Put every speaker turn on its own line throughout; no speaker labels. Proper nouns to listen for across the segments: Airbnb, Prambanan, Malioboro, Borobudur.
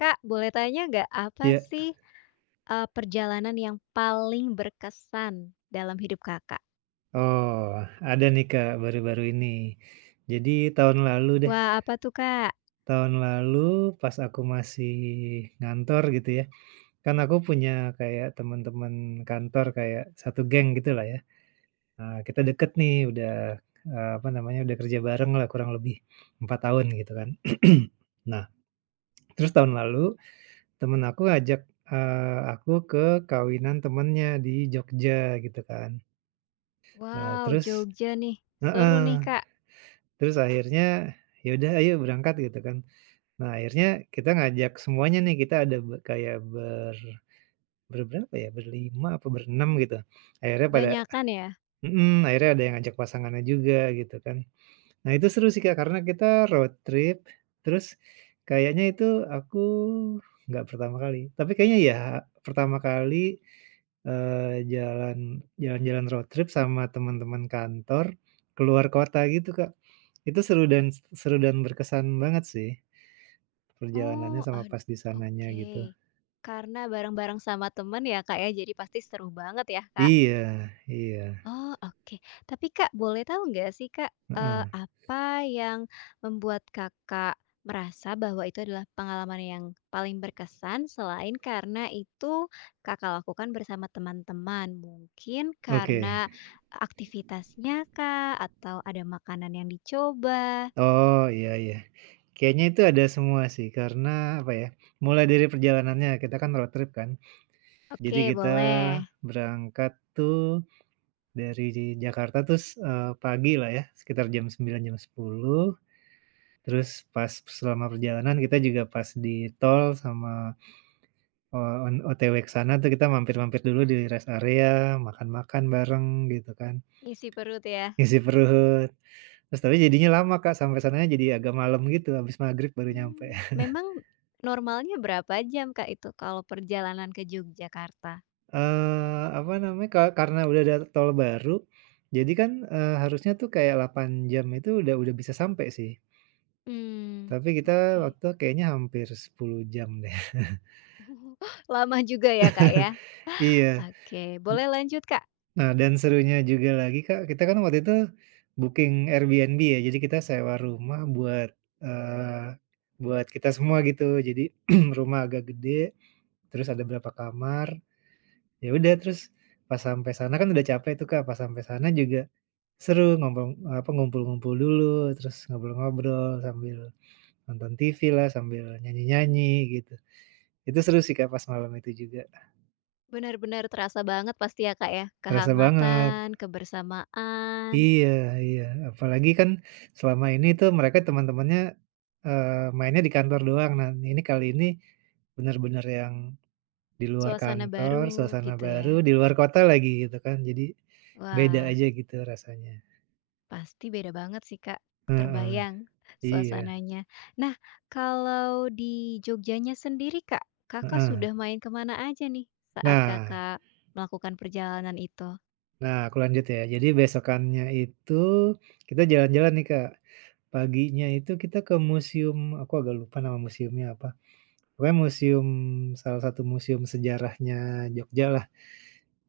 Kak, boleh tanya nggak apa
Iya.
sih, perjalanan yang paling berkesan dalam hidup Kakak?
Oh, ada nih, Kak, baru-baru ini. Jadi tahun lalu deh,
Wah, apa tuh, Kak?
tahun lalu pas aku masih ngantor gitu ya, kan aku punya kayak teman-teman kantor kayak satu geng gitulah ya. Nah, kita deket nih udah, apa namanya, udah kerja bareng lah kurang lebih 4 tahun gitu kan. Nah, terus tahun lalu temen aku ngajak, aku ke kawinan temennya di Jogja gitu kan. Nah,
Wow,
terus.
Jogja nih, seru nih,
Heeh.
Kak,
Terus akhirnya, ya udah ayo berangkat gitu kan. Nah akhirnya kita ngajak semuanya nih, kita ada kayak berberapa ya, berlima apa berenam gitu. Akhirnya pada
banyakan ya?
mhm, akhirnya ada yang ngajak pasangannya juga gitu kan. Nah itu seru sih Kak, karena kita road trip, terus kayaknya itu aku nggak pertama kali, tapi kayaknya ya pertama kali, eee, jalan jalan-jalan road trip sama teman-teman kantor keluar kota gitu Kak. Itu seru dan berkesan banget sih, perjalanannya
Oh,
sama
ad
pas di sananya
Oke.
gitu.
Karena bareng-bareng sama temen ya, Kak, ya, jadi pasti seru banget ya, Kak?
Iya, iya,
Oh, oke. Tapi Kak, boleh tahu nggak sih Kak,
heeh,
apa yang membuat Kakak merasa bahwa itu adalah pengalaman yang paling berkesan selain karena itu Kakak lakukan bersama teman-teman? Mungkin
oke.
karena aktivitasnya kak Atau ada makanan yang dicoba?
Oh, iya, iya, kayaknya itu ada semua sih karena apa ya, mulai dari perjalanannya, kita kan road trip kan. Jadi
Oke,
kita
boleh.
berangkat tuh dari Jakarta terus, pagi lah ya sekitar jam 9 jam 10, terus pas selama perjalanan kita juga pas di tol sama, on OTW ke sana tuh kita mampir-mampir dulu di rest area, makan-makan bareng gitu kan,
Isi perut ya?
ngisi perut. Terus tapi jadinya lama Kak, sampai sananya jadi agak malam gitu, habis maghrib baru nyampe.
Mmm, memang normalnya berapa jam Kak itu kalau perjalanan ke Yogyakarta?
Apa namanya, karena udah ada tol baru, jadi kan, harusnya tuh kayak 8 jam itu udah bisa sampai sih,
Hmm
tapi kita
oke.
waktu kayaknya hampir 10 jam deh.
Lama juga ya, Kak, ya?
Iya,
Oke, boleh lanjut, Kak.
nah dan serunya juga lagi, Kak, kita kan waktu itu booking Airbnb ya, jadi kita sewa rumah buat, eee, buat kita semua gitu. Jadi rumah agak gede, terus ada berapa kamar, ya udah terus pas sampai sana kan udah capek tuh, Kak, pas sampai sana juga seru, ngobrol apa, ngumpul-ngumpul dulu, terus ngobrol-ngobrol sambil nonton TV lah, sambil nyanyi-nyanyi gitu. Itu seru sih Kak pas malam itu juga,
Benar-benar terasa banget pasti ya, Kak, ya?
kerasa banget.
Kehangatan, kebersamaan,
Iya, iya, apalagi kan selama ini tuh mereka teman-temannya, mainnya di kantor doang. Nah, ini kali ini bener-bener yang di luar
suasana
kantor,
baru
suasana
gitu ya?
baru, di luar kota lagi gitu kan, jadi beda
Wah,
aja gitu rasanya.
pasti beda banget sih, Kak,
Heeh,
terbayang
iya,
suasananya. Nah, kalau di Jogjanya sendiri, Kak, Kakak
heeh.
sudah main kemana aja nih saat
Nah
Kakak melakukan perjalanan itu?
Nah, aku lanjut ya. Jadi besokannya itu kita jalan-jalan nih, Kak. Paginya itu kita ke museum, aku agak lupa nama museumnya apa. Pokoknya museum, salah satu museum sejarahnya Jogja lah.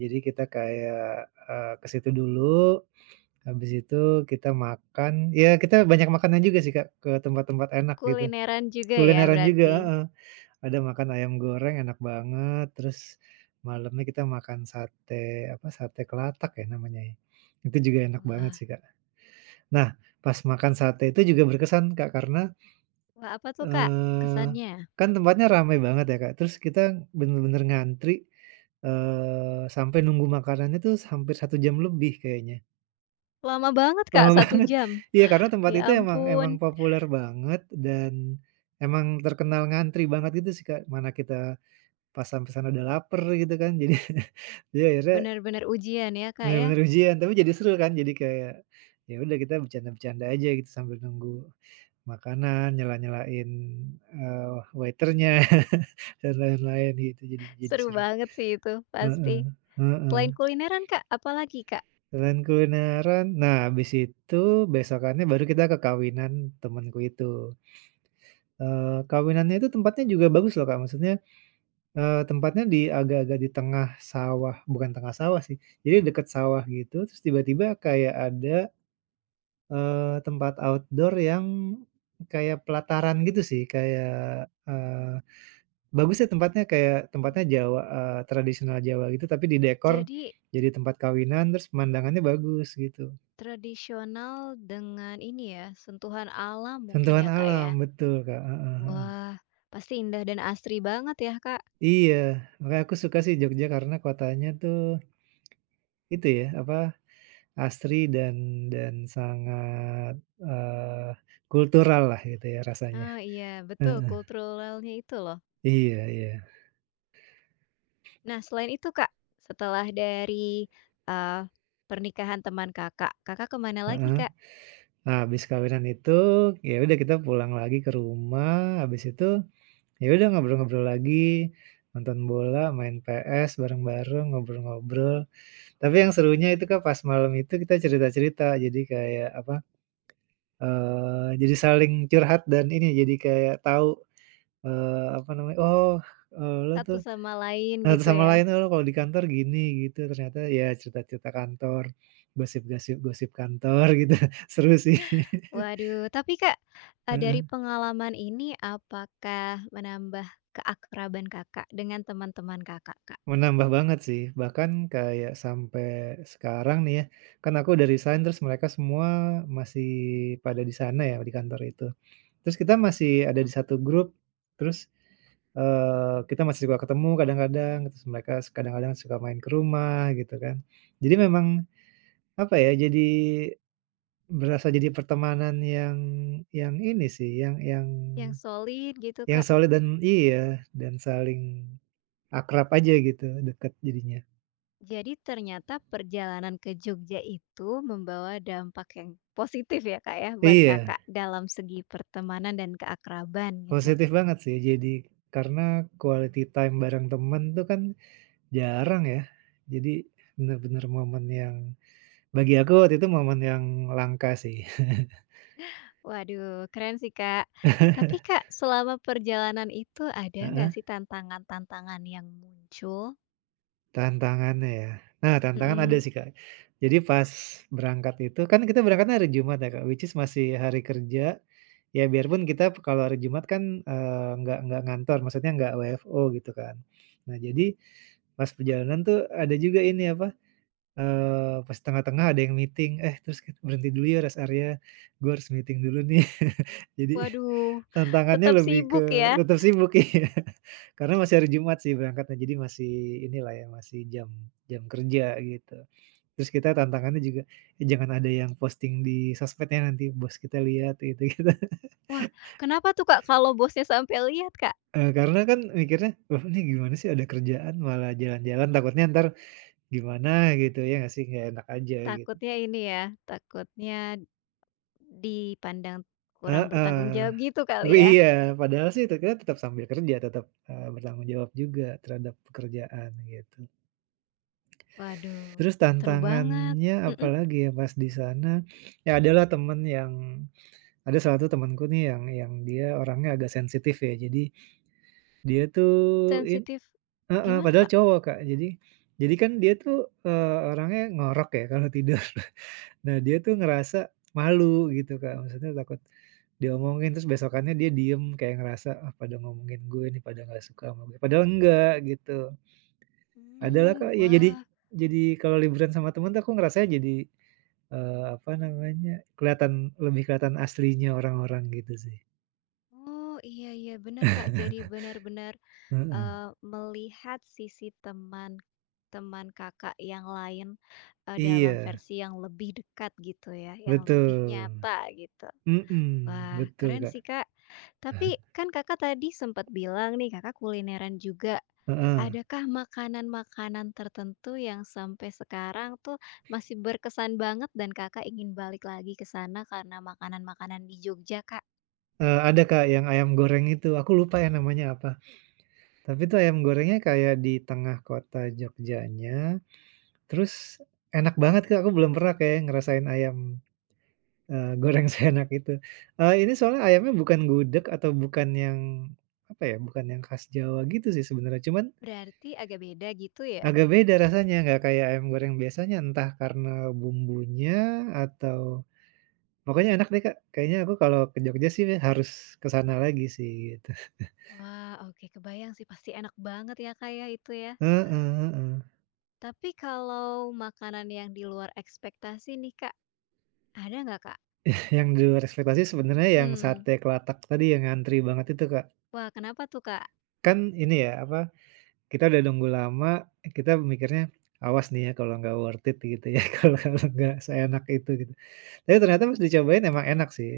Jadi kita kayak, ke situ dulu, habis itu kita makan, ya kita banyak makanan juga sih, Kak, ke tempat-tempat enak gitu,
Kulineran juga ya
kulineran juga,
berarti?
heeh. Ada makan ayam goreng enak banget, terus malamnya kita makan sate, apa, sate kelatak ya namanya ya. Itu juga enak banget
Wah
sih, Kak. Nah, pas makan sate itu juga berkesan, Kak, karena,
wah, apa tuh, Kak,
eee,
kesannya?
kan tempatnya ramai banget ya, Kak, terus kita bener-bener ngantri, sampai nunggu makanannya tuh hampir 1 jam lebih kayaknya.
Lama banget Kak,
Lama
satu
banget.
jam?
Iya, karena tempat itu
Ya
emang emang
ampun,
populer banget dan emang terkenal ngantri banget gitu sih, Kak. Mana kita, pas sampesan udah lapar gitu kan, jadi jadi akhirnya
benar-benar ujian ya Kak ya?
bener-bener ujian, tapi jadi seru kan, jadi kayak, ya udah kita bercanda-bercanda aja gitu sambil nunggu makanan, nyela-nyelain, waiternya dan lain-lain gitu, jadi
Seru
seru.
banget sih itu, pasti.
Heeh, heeh.
Selain kulineran Kak, apalagi Kak?
Selain kulineran, nah habis itu besokannya baru kita ke kawinan temanku itu. Kawinannya itu tempatnya juga bagus loh Kak, maksudnya, tempatnya di agak-agak di tengah sawah, bukan tengah sawah sih, jadi deket sawah gitu, terus tiba-tiba kayak ada, tempat outdoor yang kayak pelataran gitu sih, kayak, bagus ya tempatnya, kayak tempatnya
Mmm.
Jawa, tradisional Jawa gitu, tapi didekor
Jadi,
jadi tempat kawinan, terus pemandangannya bagus gitu.
tradisional dengan ini ya, sentuhan alam mungkin
Sentuhan
ya Kak
alam,
ya?
betul Kak, heeh, heeh.
Wah, pasti indah dan asri banget ya Kak?
Iya, makanya aku suka sih Jogja karena kotanya tuh itu ya, apa, asri dan sangat, eh, kultural lah gitu ya rasanya.
Oh iya, betul
Heeh.
kulturalnya itu loh.
Iya, iya.
Nah selain itu Kak, setelah dari, eee, pernikahan teman Kakak, Kakak kemana lagi
Heeh.
Kak?
Nah, habis kawinan itu, ya udah kita pulang lagi ke rumah, habis itu, ya udah ngobrol-ngobrol lagi, nonton bola, main PS bareng-bareng, ngobrol-ngobrol. Tapi yang serunya itu kan pas malam itu kita cerita-cerita, jadi kayak apa, jadi saling curhat dan ini, jadi kayak tahu, apa namanya, "Oh, lu
Satu
tuh,"
sama lain
satu
gitu
sama
ya?
lain, "Oh, kalau di kantor gini," gitu. Ternyata ya cerita-cerita kantor, gosip-gosip kantor gitu. Seru sih.
Waduh, tapi Kak, dari
Heeh.
pengalaman ini apakah menambah keakraban Kakak dengan teman-teman Kakak, Kak,
Menambah banget sih, bahkan kayak sampai sekarang nih ya, kan aku udah resign terus mereka semua masih pada di sana ya, di kantor itu. Terus kita masih ada di satu grup, terus, kita masih suka ketemu kadang-kadang, terus mereka kadang-kadang suka main ke rumah gitu kan. Jadi memang apa ya, jadi berasa jadi pertemanan yang ini sih, yang yang
yang solid gitu,
yang
Kak?
solid dan iya, dan saling akrab aja gitu, deket jadinya.
Jadi ternyata perjalanan ke Jogja itu membawa dampak yang positif ya, Kak, ya, buat
Iya,
Kakak dalam segi pertemanan dan keakraban gitu.
positif banget sih. Jadi karena quality time bareng temen tuh kan jarang ya. Jadi bener-bener momen yang bagi aku waktu itu momen yang langka sih.
Waduh, keren sih, Kak. Tapi Kak, selama perjalanan itu ada nggak
Heeh,
sih tantangan-tantangan yang muncul?
tantangannya ya. Nah, tantangan ada
Mhm.
sih, Kak. Jadi pas berangkat itu kan kita berangkatnya hari Jumat ya, Kak, which is masih hari kerja. Ya biarpun kita kalau hari Jumat kan, nggak ngantor, maksudnya nggak WFO gitu kan. Nah jadi pas perjalanan tuh ada juga ini apa, pas tengah-tengah ada yang meeting, eh terus kita berhenti dulu ya rest area, gue harus meeting dulu nih. Jadi
Waduh,
tantangannya
tetap
lebih ke
sibuk ya.
tetap sibuk, iya, karena masih hari Jumat sih berangkatnya, jadi masih inilah ya, masih jam jam kerja gitu. Terus kita tantangannya juga, "Eh, jangan ada yang posting di sosmednya nanti bos kita lihat gitu-gitu."
Wah, kenapa tuh, Kak, kalau bosnya sampai lihat, Kak?
Karena kan mikirnya, "Loh ini gimana sih ada kerjaan malah jalan-jalan, takutnya entar gimana gitu ya nggak sih, nggak enak aja," gitu.
Takutnya ini ya, takutnya dipandang kurang
Heeh.
bertanggung jawab gitu
Oh
kali ya?
iya, padahal sih kita tetap sambil kerja, tetap, bertanggung jawab juga terhadap pekerjaan gitu.
Waduh,
Terus
seru banget.
tantangannya
Mhm,
apalagi ya pas di sana, ya adalah temen yang ada salah satu temenku nih yang dia orangnya agak sensitif ya, jadi dia tuh in
sensitif.
heeh,
Gimana,
padahal
Kak?
cowok, Kak. Jadi kan dia tuh, orangnya ngorok ya kalau tidur. Nah, dia tuh ngerasa malu gitu, Kak. Maksudnya takut diomongin, terus besokannya dia diem kayak ngerasa, "Ah, pada ngomongin gue nih, pada nggak suka sama gue." Padahal enggak, gitu. Ada lah,
Mmm,
Kak, ya jadi
wah.
kalau liburan sama temen tuh aku ngerasanya jadi, apa namanya, kelihatan lebih kelihatan aslinya orang-orang gitu sih.
Oh, iya iya, benar Kak. Jadi benar-benar,
Heeh.
melihat sisi teman teman Kakak yang lain, dalam
Iya,
versi yang lebih dekat gitu ya, yang lebih
betul.
nyata gitu.
Mhm,
Wah,
betul,
keren
Kak.
sih, Kak. Tapi kan Kakak tadi sempat bilang nih Kakak kulineran juga.
Heeh.
Adakah makanan-makanan tertentu yang sampai sekarang tuh masih berkesan banget dan Kakak ingin balik lagi ke sana karena makanan-makanan di Jogja, Kak?
Ada Kak, yang ayam goreng itu, aku lupa ya namanya apa, tapi itu ayam gorengnya kayak di tengah kota Jogjanya, terus enak banget Kak, aku belum pernah kayaknya ngerasain ayam, goreng seenak itu. Ini soalnya ayamnya bukan gudeg atau bukan yang, apa ya, bukan yang khas Jawa gitu sih sebenarnya, cuman
Berarti agak beda gitu ya?
agak beda rasanya, nggak kayak ayam goreng biasanya, entah karena bumbunya atau pokoknya enak deh Kak, kayaknya aku kalau ke Jogja sih harus ke sana lagi sih gitu.
Wah, oke, kebayang sih pasti enak banget ya, Kak, ya itu ya.
Heeh, heeh.
Tapi kalau makanan yang di luar ekspektasi nih, Kak, ada nggak, Kak?
Yang di luar ekspektasi sebenarnya yang
Mm-mm.
sate kelatak tadi yang ngantri banget itu, Kak.
Wah, kenapa tuh, Kak?
Kan ini ya, apa, kita udah nunggu lama, kita mikirnya, "Awas nih ya kalau nggak worth it," gitu ya, kalau kalau nggak seenak itu gitu. Tapi ternyata pas dicobain emang enak sih.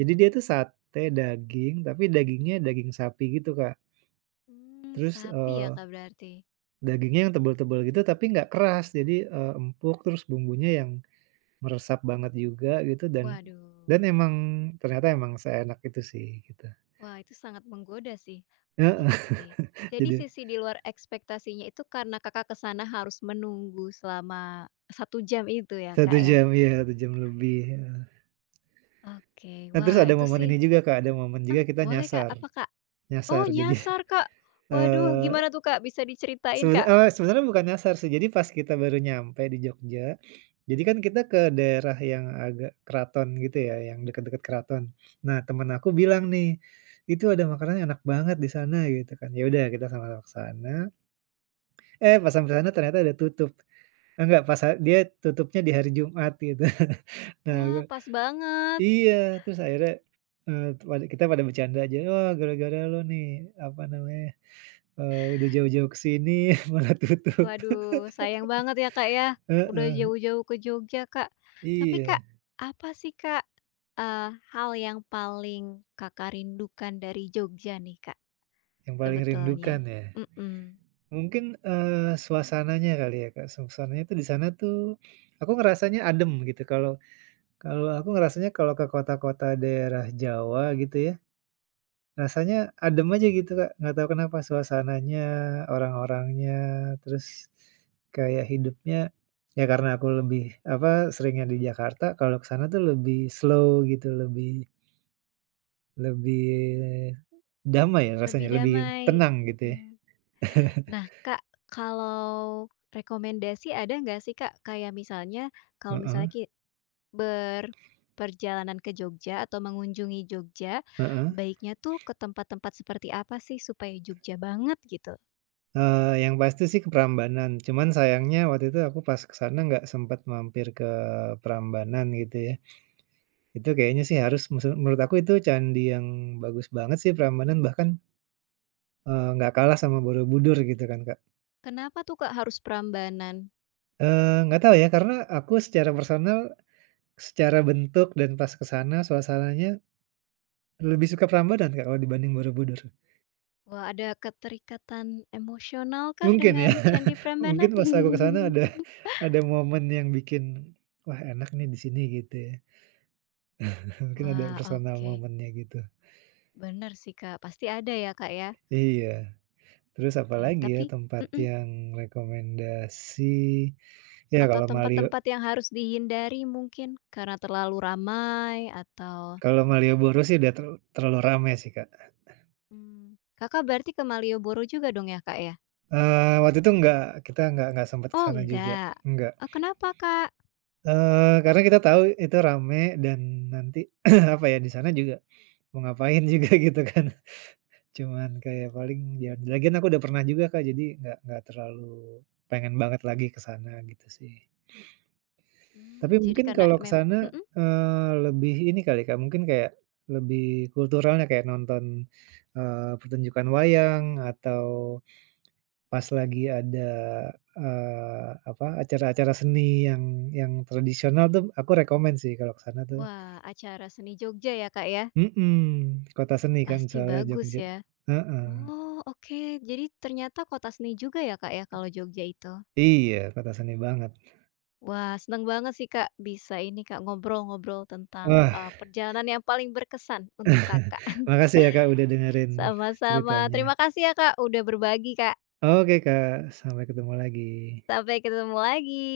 Jadi dia tuh sate daging, tapi dagingnya daging sapi gitu, Kak.
Mmm,
Terus,
sapi ya, Kak, berarti?
dagingnya yang tebel-tebel gitu tapi nggak keras, jadi, empuk, terus bumbunya yang meresap banget juga gitu dan
Waduh,
emang ternyata emang seenak itu sih, gitu.
wah itu sangat menggoda sih.
Heeh,
Oke, jadi
jadi
sisi di luar ekspektasinya itu karena Kakak ke sana harus menunggu selama 1 jam itu ya,
Satu
Kak, ya?
jam, iya 1 jam lebih,
Oke,
ya. Nah, terus
wah
ada
itu
momen
sih
ini juga, Kak, ada momen juga kita
boleh, Kak,
nyasar
apa, Kak? Oh
nyasar. Jadi,
nyasar, Kak. Waduh
eee,
gimana tuh, Kak, bisa diceritain, Kak?
sebenarnya bukan nyasar sih, jadi pas kita baru nyampe di Jogja, jadi kan kita ke daerah yang agak keraton gitu ya, yang dekat-dekat keraton. Nah, temen aku bilang nih, "Itu ada makanan yang enak banget di sana," gitu kan. Ya udah kita sama-sama ke sana, eh, pas sampai sana ternyata ada tutup. Ah, enggak, pas dia tutupnya di hari Jumat gitu. Nah,
Wah pas banget.
iya, terus akhirnya, kita pada bercanda aja, "Wah, gara-gara lo nih, apa namanya, udah jauh-jauh ke sini malah tutup."
Waduh, sayang banget ya, Kak, ya, udah
Heeh,
jauh-jauh ke Jogja, Kak. Tapi, Kak,
iya,
apa sih, Kak, hal yang paling Kakak rindukan dari Jogja nih, Kak,
yang paling
sebetulnya?
rindukan ya.
Mhm,
Mungkin, suasananya kali ya, Kak, suasananya tuh di sana tuh aku ngerasanya adem gitu, kalau kalau aku ngerasanya kalau ke kota-kota daerah Jawa gitu ya, rasanya adem aja gitu, Kak, nggak tahu kenapa suasananya, orang-orangnya, terus kayak hidupnya ya karena aku lebih, apa, seringnya di Jakarta, kalau ke sana tuh lebih slow gitu, lebih lebih damai ya
lebih
rasanya, lebih
damai,
tenang gitu ya.
mhm. Nah, Kak, kalau rekomendasi ada nggak sih, Kak, kayak misalnya kalau misalnya
Heeh,
ki berperjalanan ke Jogja atau mengunjungi Jogja,
heeh.
baiknya tuh ke tempat-tempat seperti apa sih supaya Jogja banget gitu?
Yang pasti sih ke Prambanan, cuman sayangnya waktu itu aku pas ke sana nggak sempet mampir ke Prambanan gitu ya. Itu kayaknya sih harus, menurut aku itu candi yang bagus banget sih Prambanan, bahkan nggak kalah sama Borobudur gitu kan, Kak.
Kenapa tuh Kak harus Prambanan?
Nggak tahu ya, karena aku secara personal, secara bentuk dan pas ke sana suasananya lebih suka Prambanan, Kak, kalau dibanding Borobudur.
Wah ada keterikatan emosional kah
Mungkin
dengan
ya,
Candi
mungkin
Prambanan?
pas aku ke sana ada momen yang bikin, "Wah, enak nih di sini," gitu ya. Mungkin ada
Wah
personal
oke,
moment-nya gitu.
benar sih Kak, pasti ada ya Kak ya.
Iya. Terus
Oke
apalagi ya
tapi
tempat
mhm,
yang rekomendasi, ya
atau tempat-tempat yang harus dihindari mungkin karena terlalu ramai atau
kalau Malioboro sih udah ter terlalu rame sih, Kak.
mmm, Kakak berarti ke Malioboro juga dong ya Kak ya?
Waktu itu enggak, kita enggak sempet ke
Oh
sana juga,
enggak?
enggak.
Oh kenapa Kak?
Karena kita tahu itu rame dan nanti, apa ya, di sana juga mau ngapain juga gitu kan. Cuman kayak paling ya lagian aku udah pernah juga Kak, jadi nggak terlalu pengen banget lagi ke sana gitu sih. Tapi
Mmm, jadi
mungkin
karena
kalau ke sana,
mhm?
lebih ini kali Kak, mungkin kayak lebih kulturalnya kayak nonton, pertunjukan wayang atau pas lagi ada, apa, acara-acara seni yang tradisional tuh aku rekomen sih kalau ke sana tuh.
Wah acara seni Jogja ya Kak ya?
Mhm, kota seni kan
Pasti
soalnya
bagus
Jogja.
ya.
Heeh.
Oh, oke. Jadi ternyata kota seni juga ya, Kak, ya kalau Jogja itu.
Iya, kota seni banget.
Wah, seneng banget sih, Kak, bisa ini, Kak, ngobrol-ngobrol tentang
Wah,
perjalanan yang paling berkesan untuk Kakak.
makasih ya Kak udah dengerin
Sama-sama.
ceritanya.
Terima kasih ya, Kak, udah berbagi, Kak.
Oke Kak, sampai ketemu lagi.
Sampai ketemu lagi.